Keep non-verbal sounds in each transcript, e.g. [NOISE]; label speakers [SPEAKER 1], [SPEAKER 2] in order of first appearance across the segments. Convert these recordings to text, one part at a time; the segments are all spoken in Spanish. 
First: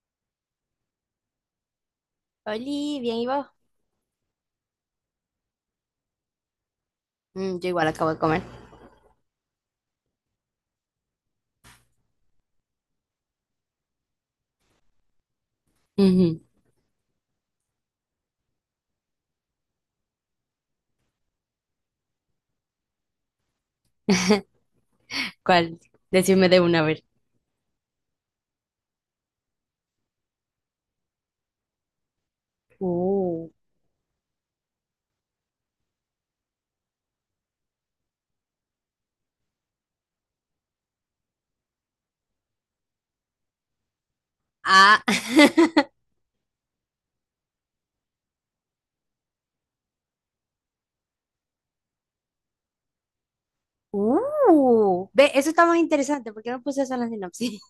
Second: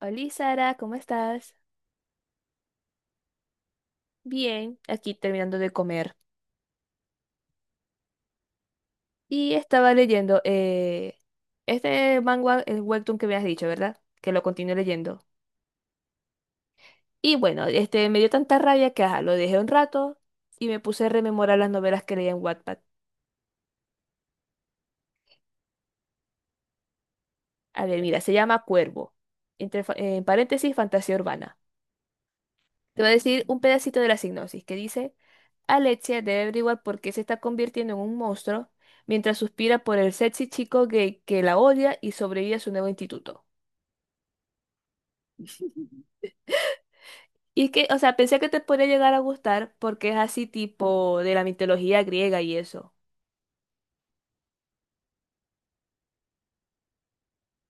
[SPEAKER 1] Hola Sara, ¿cómo estás?
[SPEAKER 2] Oli, bien, ¿y vos?
[SPEAKER 1] Bien, aquí terminando de comer.
[SPEAKER 2] Mm, yo igual acabo de comer.
[SPEAKER 1] Y estaba leyendo este manga, el webtoon que me has dicho, ¿verdad? Que lo continúo leyendo.
[SPEAKER 2] Ujú.
[SPEAKER 1] Y bueno, este me dio tanta rabia que ajá, lo dejé un rato y me puse a rememorar las novelas que leía en Wattpad.
[SPEAKER 2] ¿Cuál? Decime de una vez.
[SPEAKER 1] A ver, mira, se llama Cuervo, entre, en paréntesis, fantasía urbana. Te voy a decir
[SPEAKER 2] Uh.
[SPEAKER 1] un pedacito de la sinopsis que dice, Alexia debe averiguar por qué se está convirtiendo en un monstruo mientras suspira por el sexy chico gay que la odia y sobrevive a su nuevo instituto.
[SPEAKER 2] Ah. [LAUGHS]
[SPEAKER 1] Y que, o sea, pensé que te podría llegar a gustar porque es así tipo de la mitología griega y eso.
[SPEAKER 2] Uh, ve, eso está más interesante. ¿Por qué no puse eso en la sinopsis?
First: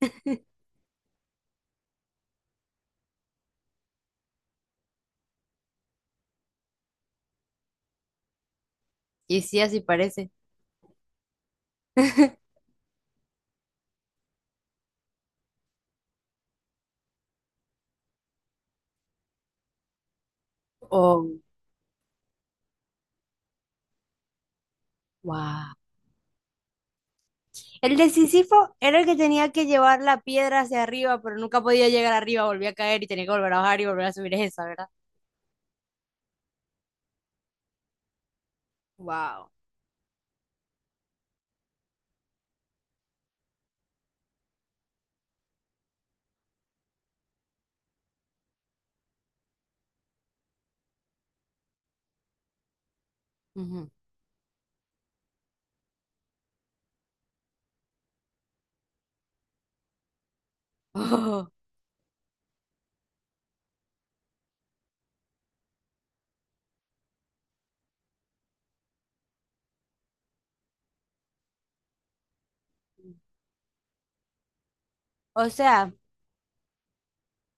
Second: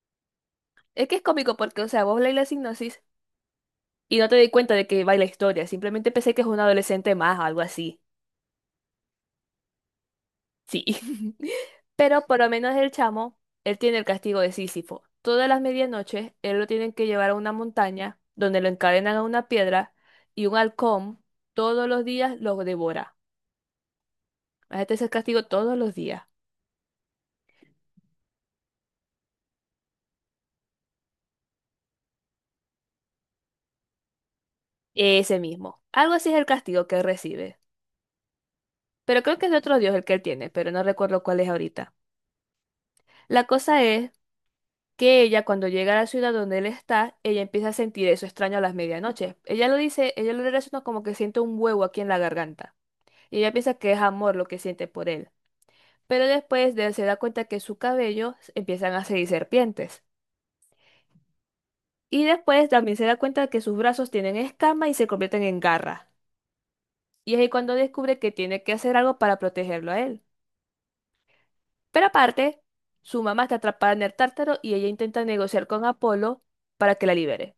[SPEAKER 2] [LAUGHS]
[SPEAKER 1] Es que es cómico porque, o sea, vos lees la sinopsis y no te di cuenta de que va la historia, simplemente pensé que es un adolescente más o algo así.
[SPEAKER 2] Y sí, así parece.
[SPEAKER 1] Sí. [LAUGHS] Pero por lo
[SPEAKER 2] [LAUGHS]
[SPEAKER 1] menos el chamo, él tiene el castigo de Sísifo. Todas las medianoches, él lo tienen que llevar a una montaña donde lo encadenan a una piedra y un halcón
[SPEAKER 2] Oh,
[SPEAKER 1] todos los días lo devora. Este es el castigo
[SPEAKER 2] wow.
[SPEAKER 1] todos los días.
[SPEAKER 2] El de Sísifo era el que tenía que llevar la piedra hacia arriba, pero nunca podía llegar arriba, volvía a caer y tenía que volver a bajar y volver a subir esa, ¿verdad?
[SPEAKER 1] Ese mismo. Algo así es el castigo que él recibe. Pero creo que
[SPEAKER 2] Wow.
[SPEAKER 1] es de otro dios el que él tiene, pero no recuerdo cuál es ahorita. La cosa es que ella cuando llega a la ciudad donde él está, ella empieza a sentir eso extraño a las medianoches. Ella lo dice, ella lo relaciona como que siente un huevo aquí en la garganta. Y ella piensa que es amor lo que siente por él. Pero se da cuenta que su cabello empiezan a seguir serpientes.
[SPEAKER 2] Oh.
[SPEAKER 1] Y después también se da cuenta que sus brazos tienen escamas y se convierten en garras. Y es ahí cuando descubre que tiene que hacer algo para protegerlo a él. Pero aparte, su
[SPEAKER 2] [LAUGHS]
[SPEAKER 1] mamá está atrapada en el tártaro y ella intenta
[SPEAKER 2] O
[SPEAKER 1] negociar con
[SPEAKER 2] sea,
[SPEAKER 1] Apolo para que la libere.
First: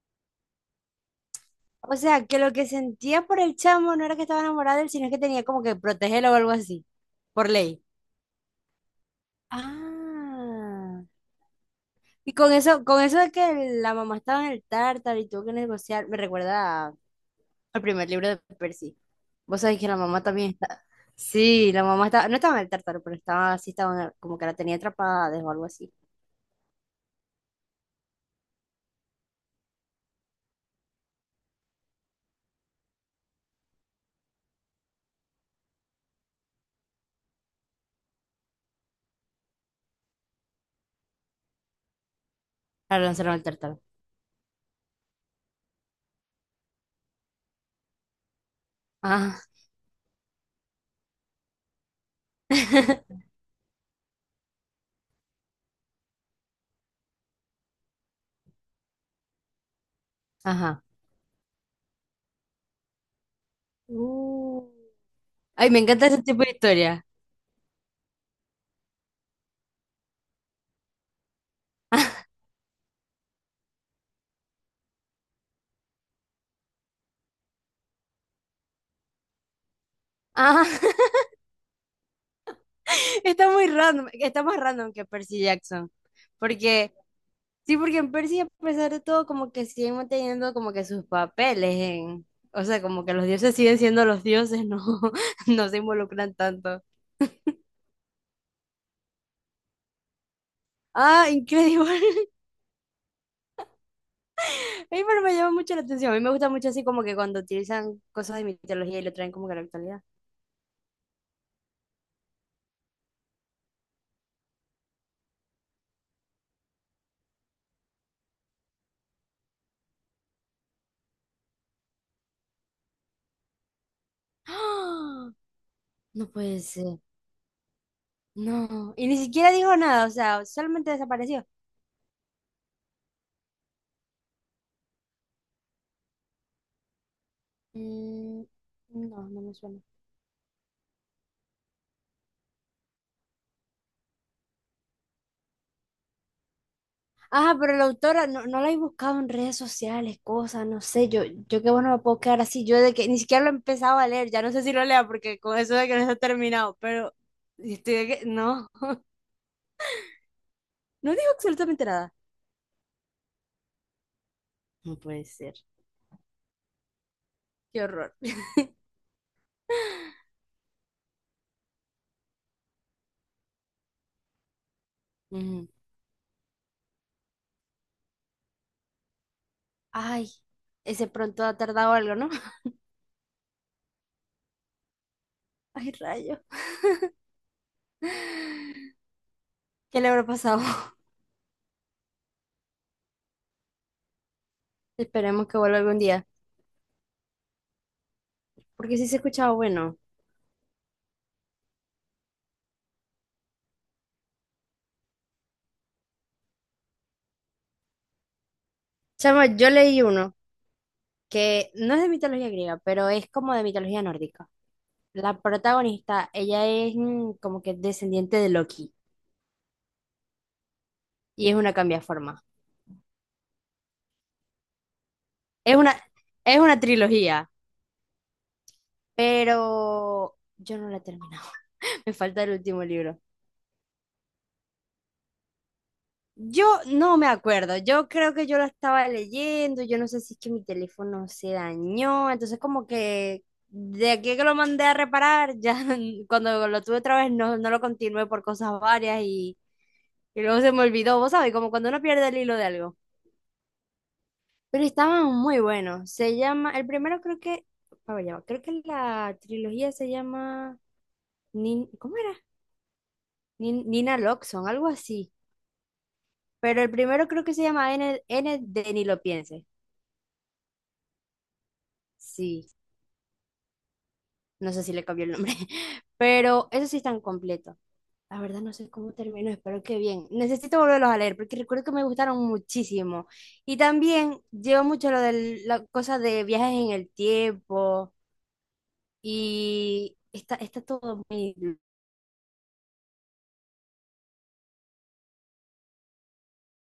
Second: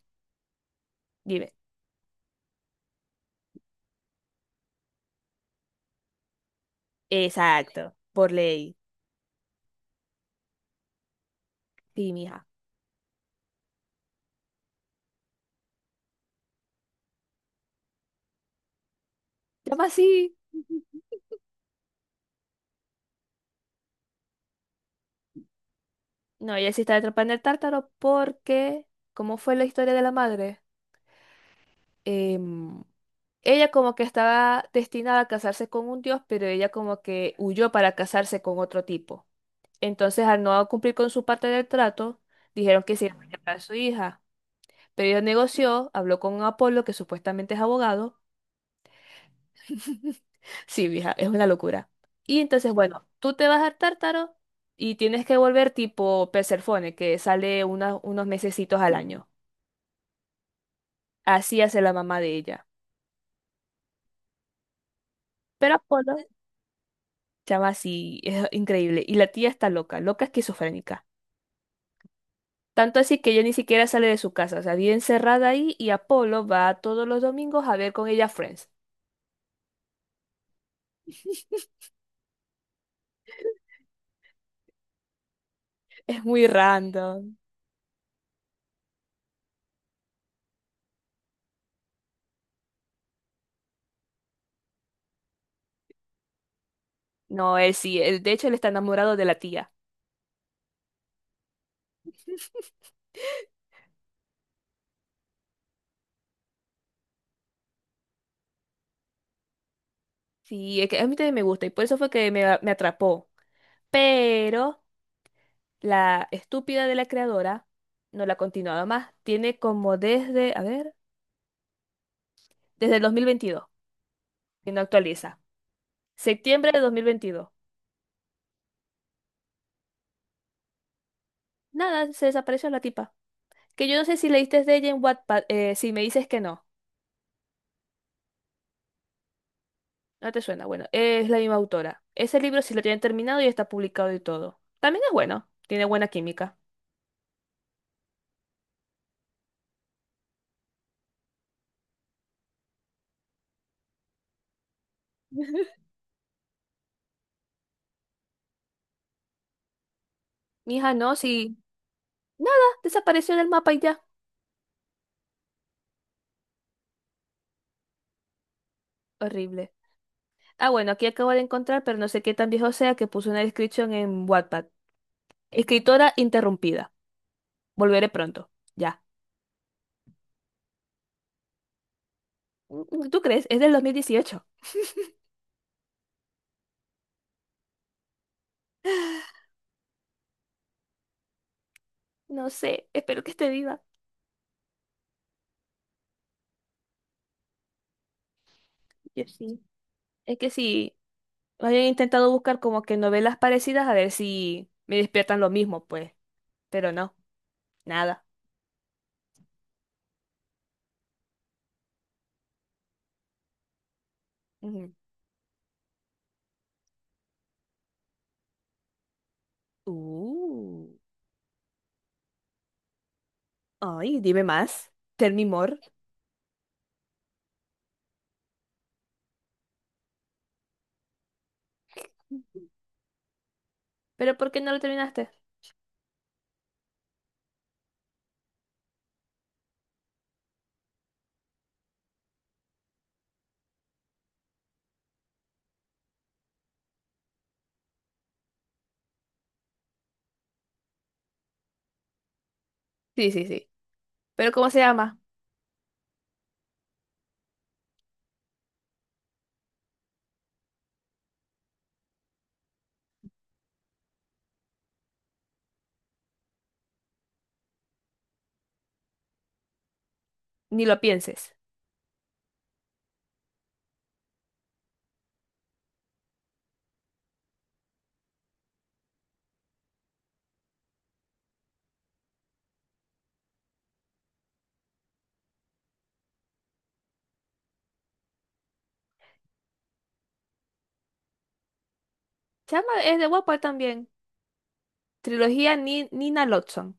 [SPEAKER 1] Dime.
[SPEAKER 2] o sea, que lo que sentía por el chamo no era que estaba enamorada de él, sino que tenía como que protegerlo o algo así, por ley.
[SPEAKER 1] Exacto, por ley.
[SPEAKER 2] Ah.
[SPEAKER 1] Sí,
[SPEAKER 2] Y
[SPEAKER 1] mija.
[SPEAKER 2] con eso de que la mamá estaba en el tártaro y tuvo que negociar, me recuerda a- al primer libro de Percy. Vos sabés
[SPEAKER 1] Llama
[SPEAKER 2] que la mamá
[SPEAKER 1] así.
[SPEAKER 2] también está. Sí, la mamá estaba, no estaba en el tártaro, pero estaba así, estaba en el- como que la tenía atrapada o algo así.
[SPEAKER 1] No, ella sí está atrapada en el tártaro porque... ¿Cómo fue la historia de la madre? Em, Ella como que estaba destinada a casarse con un dios, pero ella como que huyó para casarse con otro tipo. Entonces, al no cumplir con su parte del trato, dijeron que
[SPEAKER 2] Claro,
[SPEAKER 1] se
[SPEAKER 2] la
[SPEAKER 1] iba a
[SPEAKER 2] lanzaron al
[SPEAKER 1] llevar a su
[SPEAKER 2] tártaro.
[SPEAKER 1] hija. Pero ella negoció, habló con Apolo, que supuestamente es abogado.
[SPEAKER 2] Ah.
[SPEAKER 1] [LAUGHS] Sí, vieja, es una locura. Y entonces, bueno,
[SPEAKER 2] [LAUGHS]
[SPEAKER 1] tú te vas al Tártaro y tienes que volver tipo Perséfone, que sale unos mesecitos al año.
[SPEAKER 2] Ajá.
[SPEAKER 1] Así hace la mamá de ella.
[SPEAKER 2] Uh. Ay,
[SPEAKER 1] Pero
[SPEAKER 2] me encanta
[SPEAKER 1] Apolo,
[SPEAKER 2] ese tipo de historia.
[SPEAKER 1] Chama así, es increíble. Y la tía está loca, loca esquizofrénica.
[SPEAKER 2] [LAUGHS]
[SPEAKER 1] Tanto así que ella ni siquiera sale de su casa, o sea, vive encerrada ahí y Apolo va todos los domingos a ver con ella Friends.
[SPEAKER 2] Ah. [LAUGHS] Está muy random, está más random que Percy Jackson.
[SPEAKER 1] Es muy
[SPEAKER 2] Porque,
[SPEAKER 1] random.
[SPEAKER 2] sí, porque en Percy, a pesar de todo, como que siguen manteniendo como que sus papeles en, o sea, como que los dioses siguen siendo los dioses, no, [LAUGHS] no se involucran tanto.
[SPEAKER 1] No, él sí, de hecho él está enamorado de la tía.
[SPEAKER 2] Ah, increíble. [LAUGHS] A mí pero me llama mucho la atención. A mí me gusta mucho así como que cuando utilizan cosas de mitología y lo traen como que a la actualidad.
[SPEAKER 1] Sí, es que a mí también me gusta y por eso fue que me atrapó. Pero la estúpida de la creadora no la ha continuado más. Tiene como desde, a ver, desde el 2022,
[SPEAKER 2] [GASPS]
[SPEAKER 1] que no
[SPEAKER 2] ¡Ah!
[SPEAKER 1] actualiza.
[SPEAKER 2] No puede
[SPEAKER 1] Septiembre de
[SPEAKER 2] ser.
[SPEAKER 1] 2022.
[SPEAKER 2] No. Y ni siquiera dijo nada, o sea, solamente desapareció.
[SPEAKER 1] Nada, se desapareció la tipa. Que yo no sé si leíste de ella en Wattpad, si me dices que no,
[SPEAKER 2] Mm, no, no me suena.
[SPEAKER 1] no te suena. Bueno, es la misma autora. Ese libro sí lo tienen terminado y está publicado y todo. También es bueno, tiene buena química.
[SPEAKER 2] Ajá, pero la autora no, no la he buscado en redes sociales, cosas, no sé, yo qué bueno me puedo quedar así, yo de que ni siquiera lo he empezado a leer, ya no sé si lo lea porque con eso
[SPEAKER 1] [LAUGHS]
[SPEAKER 2] de que no está terminado, pero estoy de que, no, [LAUGHS]
[SPEAKER 1] Mija,
[SPEAKER 2] no
[SPEAKER 1] no,
[SPEAKER 2] dijo
[SPEAKER 1] sí.
[SPEAKER 2] absolutamente nada.
[SPEAKER 1] Nada, desapareció del mapa y ya.
[SPEAKER 2] No puede ser, qué horror.
[SPEAKER 1] Horrible. Ah, bueno, aquí acabo de encontrar, pero no sé qué tan viejo sea que puso una descripción en Wattpad.
[SPEAKER 2] Ujú.
[SPEAKER 1] Escritora interrumpida. Volveré pronto. Ya.
[SPEAKER 2] Ay, ese pronto ha tardado algo, ¿no? [LAUGHS]
[SPEAKER 1] Mm, ¿tú crees? Es del 2018.
[SPEAKER 2] Ay, rayo, ¿qué le habrá pasado? [LAUGHS]
[SPEAKER 1] No sé, espero que esté viva.
[SPEAKER 2] Esperemos que vuelva algún día, porque sí se
[SPEAKER 1] Yo
[SPEAKER 2] escuchaba
[SPEAKER 1] sí.
[SPEAKER 2] bueno.
[SPEAKER 1] Es que sí, había intentado buscar como que novelas parecidas a ver si me despiertan lo mismo, pues. Pero no, nada.
[SPEAKER 2] Chama, yo leí uno que no es de mitología griega, pero es como de mitología nórdica.
[SPEAKER 1] Ujú.
[SPEAKER 2] La protagonista, ella es como que descendiente de Loki
[SPEAKER 1] Uh,
[SPEAKER 2] y es una cambiaforma.
[SPEAKER 1] ay, dime más. Tell me
[SPEAKER 2] Es
[SPEAKER 1] more.
[SPEAKER 2] una, es una trilogía, pero yo no la he terminado. [LAUGHS] Me falta el último libro.
[SPEAKER 1] ¿Pero por qué no lo terminaste?
[SPEAKER 2] Yo no me acuerdo, yo creo que yo lo estaba leyendo, yo no sé si es que mi teléfono se dañó, entonces como que de aquí que lo mandé a reparar, ya [LAUGHS] cuando lo tuve otra vez no, no lo continué por cosas varias y luego se me olvidó, vos sabés, como cuando uno pierde el hilo de algo.
[SPEAKER 1] Sí, sí, sí. ¿Pero cómo se
[SPEAKER 2] Pero
[SPEAKER 1] llama?
[SPEAKER 2] estaban muy buenos. Se llama, el primero creo que, a ver, ya va, creo que la trilogía se llama, Nin- ¿cómo era? Nin- Nina Loxon, algo así. Pero el primero creo que se llama N, N de Ni lo piense.
[SPEAKER 1] Ni lo pienses.
[SPEAKER 2] Sí, no sé si le cambió el nombre. [LAUGHS] Pero eso sí están completos. La verdad no sé cómo terminó, espero que bien. Necesito volverlos a leer porque recuerdo que me gustaron muchísimo. Y también llevo mucho lo de la cosa de viajes en el tiempo y está todo muy
[SPEAKER 1] Se llama, es de Wattpad también. Trilogía Nina Lodson.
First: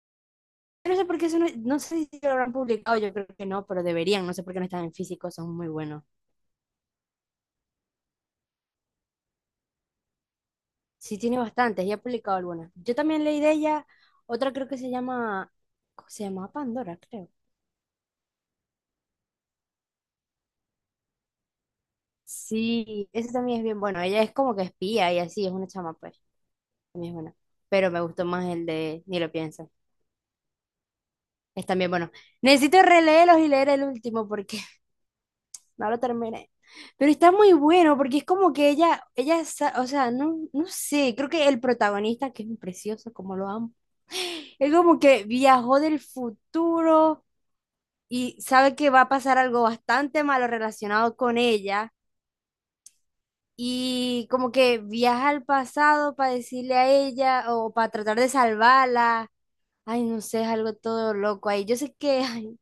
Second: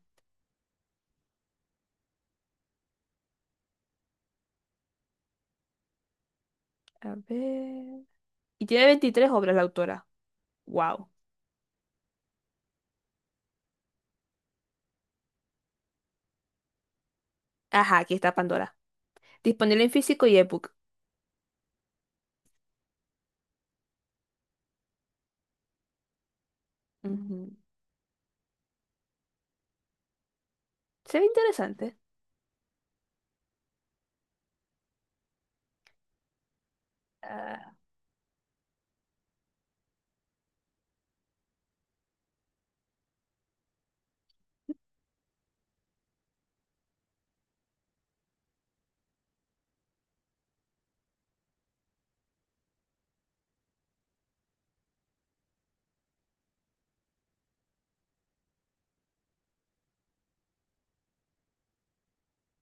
[SPEAKER 2] no sé por qué eso no, no sé si lo habrán publicado, yo creo que no, pero deberían, no sé por qué no están en físico, son muy buenos.
[SPEAKER 1] A ver. Y tiene 23 obras la autora. Wow.
[SPEAKER 2] Sí, tiene bastantes, ya ha publicado algunas. Yo también leí de ella, otra creo que se llama, ¿cómo se llama Pandora, creo.
[SPEAKER 1] Ajá, aquí está Pandora. Disponible en físico y ebook.
[SPEAKER 2] Sí, ese también es bien bueno, ella es como que espía y así, es una chama, pues, también es buena.
[SPEAKER 1] Ujú.
[SPEAKER 2] Pero me gustó más el de Ni lo pienso,
[SPEAKER 1] Se ve
[SPEAKER 2] es también
[SPEAKER 1] interesante.
[SPEAKER 2] bueno. Necesito releerlos y leer el último porque no lo terminé. Pero está muy
[SPEAKER 1] Ah,
[SPEAKER 2] bueno porque es como que ella, sa- o sea, no, no sé, creo que el protagonista, que es un precioso, como lo amo, es como que viajó del futuro y sabe que va a pasar algo bastante malo relacionado con ella y como que viaja al pasado para decirle a ella o para tratar de salvarla. Ay, no sé, es algo todo loco ahí. Yo sé que [LAUGHS] ay,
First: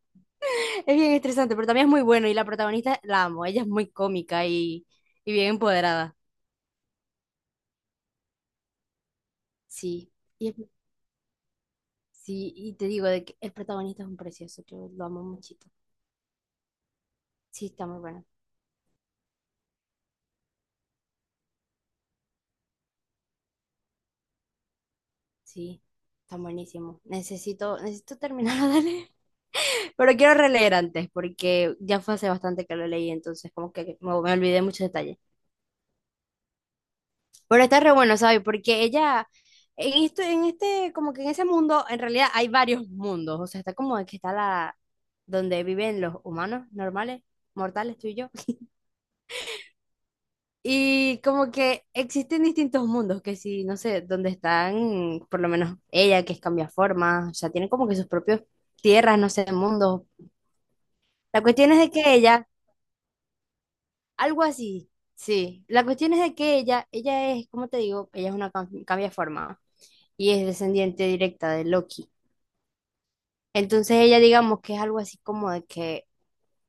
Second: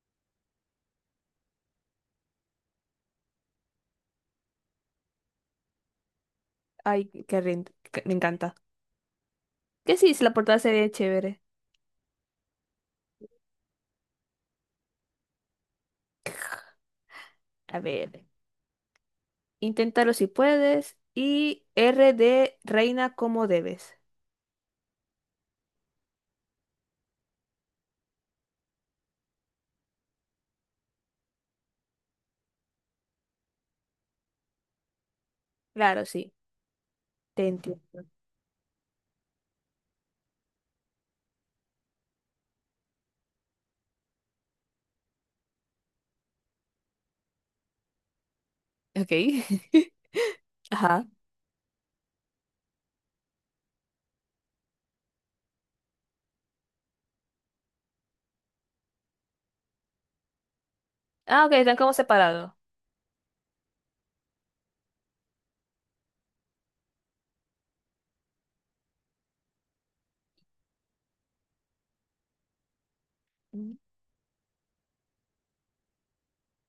[SPEAKER 2] es bien estresante, pero también es muy bueno y la protagonista la amo, ella es muy cómica y bien empoderada.
[SPEAKER 1] ay, me encanta. Que sí,
[SPEAKER 2] Sí,
[SPEAKER 1] si la
[SPEAKER 2] y
[SPEAKER 1] portada
[SPEAKER 2] el-
[SPEAKER 1] se ve chévere.
[SPEAKER 2] sí, y te digo de que el protagonista es un precioso, yo lo amo muchito. Sí,
[SPEAKER 1] A
[SPEAKER 2] está muy
[SPEAKER 1] ver,
[SPEAKER 2] bueno.
[SPEAKER 1] inténtalo si puedes. Y R de reina como debes.
[SPEAKER 2] Sí, está buenísimo. Necesito terminar de leer. [LAUGHS] Pero quiero releer antes, porque ya fue hace bastante que lo leí, entonces como que me olvidé muchos detalles.
[SPEAKER 1] Claro, sí, te
[SPEAKER 2] Pero está re
[SPEAKER 1] entiendo.
[SPEAKER 2] bueno, ¿sabes? Porque ella, en esto, en este, como que en ese mundo, en realidad hay varios mundos. O sea, está como que está la, donde viven los humanos normales, mortales, tú y yo.
[SPEAKER 1] Ok. [LAUGHS] Ajá.
[SPEAKER 2] Y como que existen distintos mundos, que si, no sé, donde están, por lo menos ella, que es cambia forma, o sea, tiene como que sus propios tierras, no sé, mundos. La
[SPEAKER 1] Ah, ok,
[SPEAKER 2] cuestión
[SPEAKER 1] están
[SPEAKER 2] es de
[SPEAKER 1] como
[SPEAKER 2] que ella,
[SPEAKER 1] separados. [LAUGHS]
[SPEAKER 2] algo así, sí, la cuestión es de que ella es, como te digo, ella es una cambia forma y es descendiente directa de Loki.
[SPEAKER 1] Mm.
[SPEAKER 2] Entonces ella, digamos que es algo así como de que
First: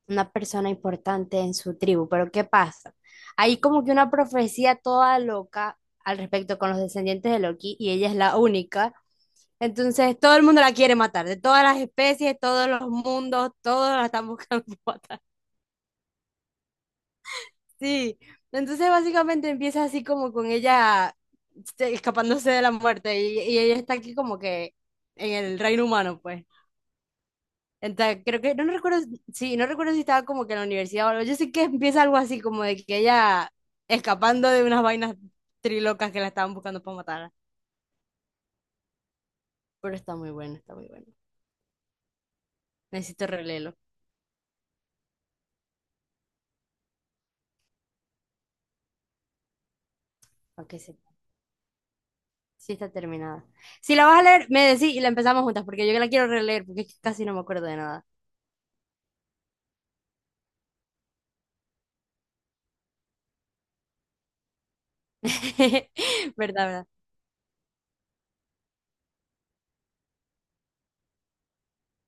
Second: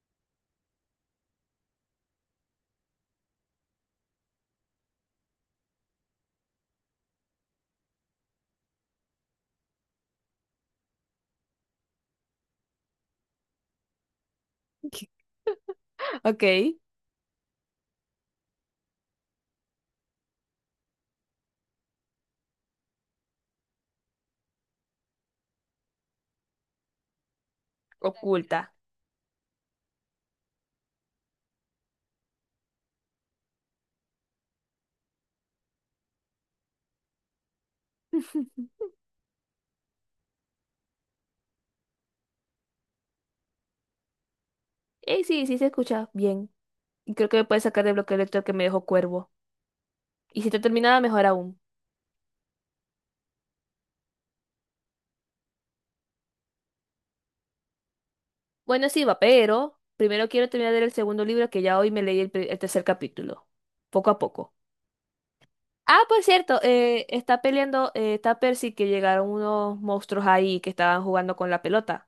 [SPEAKER 2] una persona importante en su tribu. Pero ¿qué pasa? Hay como que una profecía toda loca al respecto con los descendientes de Loki y ella es la única. Entonces todo el mundo la quiere matar, de todas las especies, todos los mundos, todos la están buscando [LAUGHS] matar.
[SPEAKER 1] Ok.
[SPEAKER 2] Sí, entonces básicamente empieza así como con ella este, escapándose de la muerte y ella está aquí como que en el reino humano, pues. Entonces, creo que,
[SPEAKER 1] Oculta.
[SPEAKER 2] no recuerdo, sí, no recuerdo si estaba como que en la universidad o algo. Yo sé que empieza algo así, como de que ella escapando de unas vainas trilocas que la estaban buscando para matarla.
[SPEAKER 1] [LAUGHS]
[SPEAKER 2] Pero está muy bueno, está muy bueno. Necesito releerlo,
[SPEAKER 1] Sí, sí se escucha bien. Y creo que me puede sacar del bloqueo de lector que me dejó Cuervo. Y si está
[SPEAKER 2] para que
[SPEAKER 1] terminada
[SPEAKER 2] sepa.
[SPEAKER 1] mejor aún.
[SPEAKER 2] Sí está terminada. Si la vas a leer, me decís y la empezamos juntas, porque yo la quiero releer, porque es que casi no me acuerdo de nada.
[SPEAKER 1] Bueno, sí, va, pero primero quiero terminar de leer el segundo libro que ya hoy me leí el tercer capítulo. Poco a poco. Ah, por
[SPEAKER 2] [LAUGHS]
[SPEAKER 1] cierto,
[SPEAKER 2] ¿Verdad, verdad?
[SPEAKER 1] está peleando, está Percy que llegaron unos monstruos ahí que estaban jugando con la pelota.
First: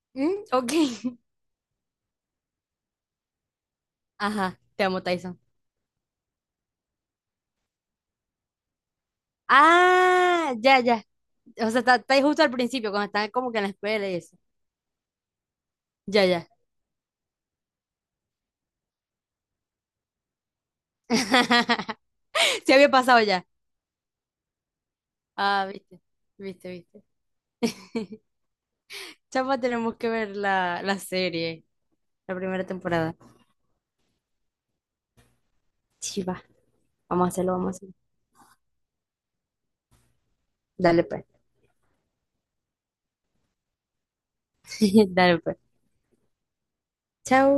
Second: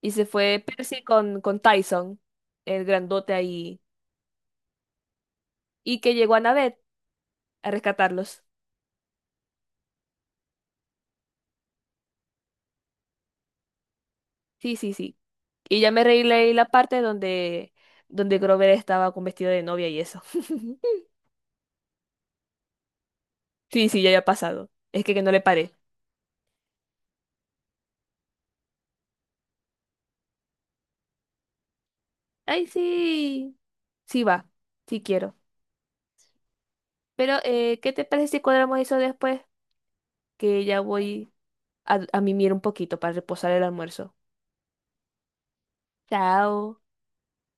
[SPEAKER 1] Y se
[SPEAKER 2] ¿Mm?
[SPEAKER 1] fue
[SPEAKER 2] Ok.
[SPEAKER 1] Percy
[SPEAKER 2] [LAUGHS]
[SPEAKER 1] con Tyson, el grandote ahí.
[SPEAKER 2] Ajá, te amo, Tyson.
[SPEAKER 1] Y que llegó Annabeth a rescatarlos.
[SPEAKER 2] Ah, ya, ya. O sea, está, está ahí justo al principio, cuando están como que en la escuela y eso.
[SPEAKER 1] Sí, sí, sí. Y ya me reí
[SPEAKER 2] Ya, ya.
[SPEAKER 1] leí la parte donde Grover estaba con vestido de novia y eso. [LAUGHS]
[SPEAKER 2] [LAUGHS] Se había pasado ya.
[SPEAKER 1] Sí, sí, ya había pasado. Es que no le
[SPEAKER 2] Ah,
[SPEAKER 1] paré.
[SPEAKER 2] viste, viste, viste. [LAUGHS] Chapa, tenemos que ver la, la serie, la primera
[SPEAKER 1] Ay,
[SPEAKER 2] temporada.
[SPEAKER 1] sí. Sí va. Sí quiero.
[SPEAKER 2] Sí, va. Vamos a
[SPEAKER 1] Pero,
[SPEAKER 2] hacerlo, vamos a
[SPEAKER 1] ¿qué
[SPEAKER 2] hacerlo.
[SPEAKER 1] te parece si cuadramos eso después? Que ya
[SPEAKER 2] Dale pues.
[SPEAKER 1] voy a mimir un poquito para reposar el almuerzo.
[SPEAKER 2] [LAUGHS] Dale pues.
[SPEAKER 1] Chao.
[SPEAKER 2] Chao.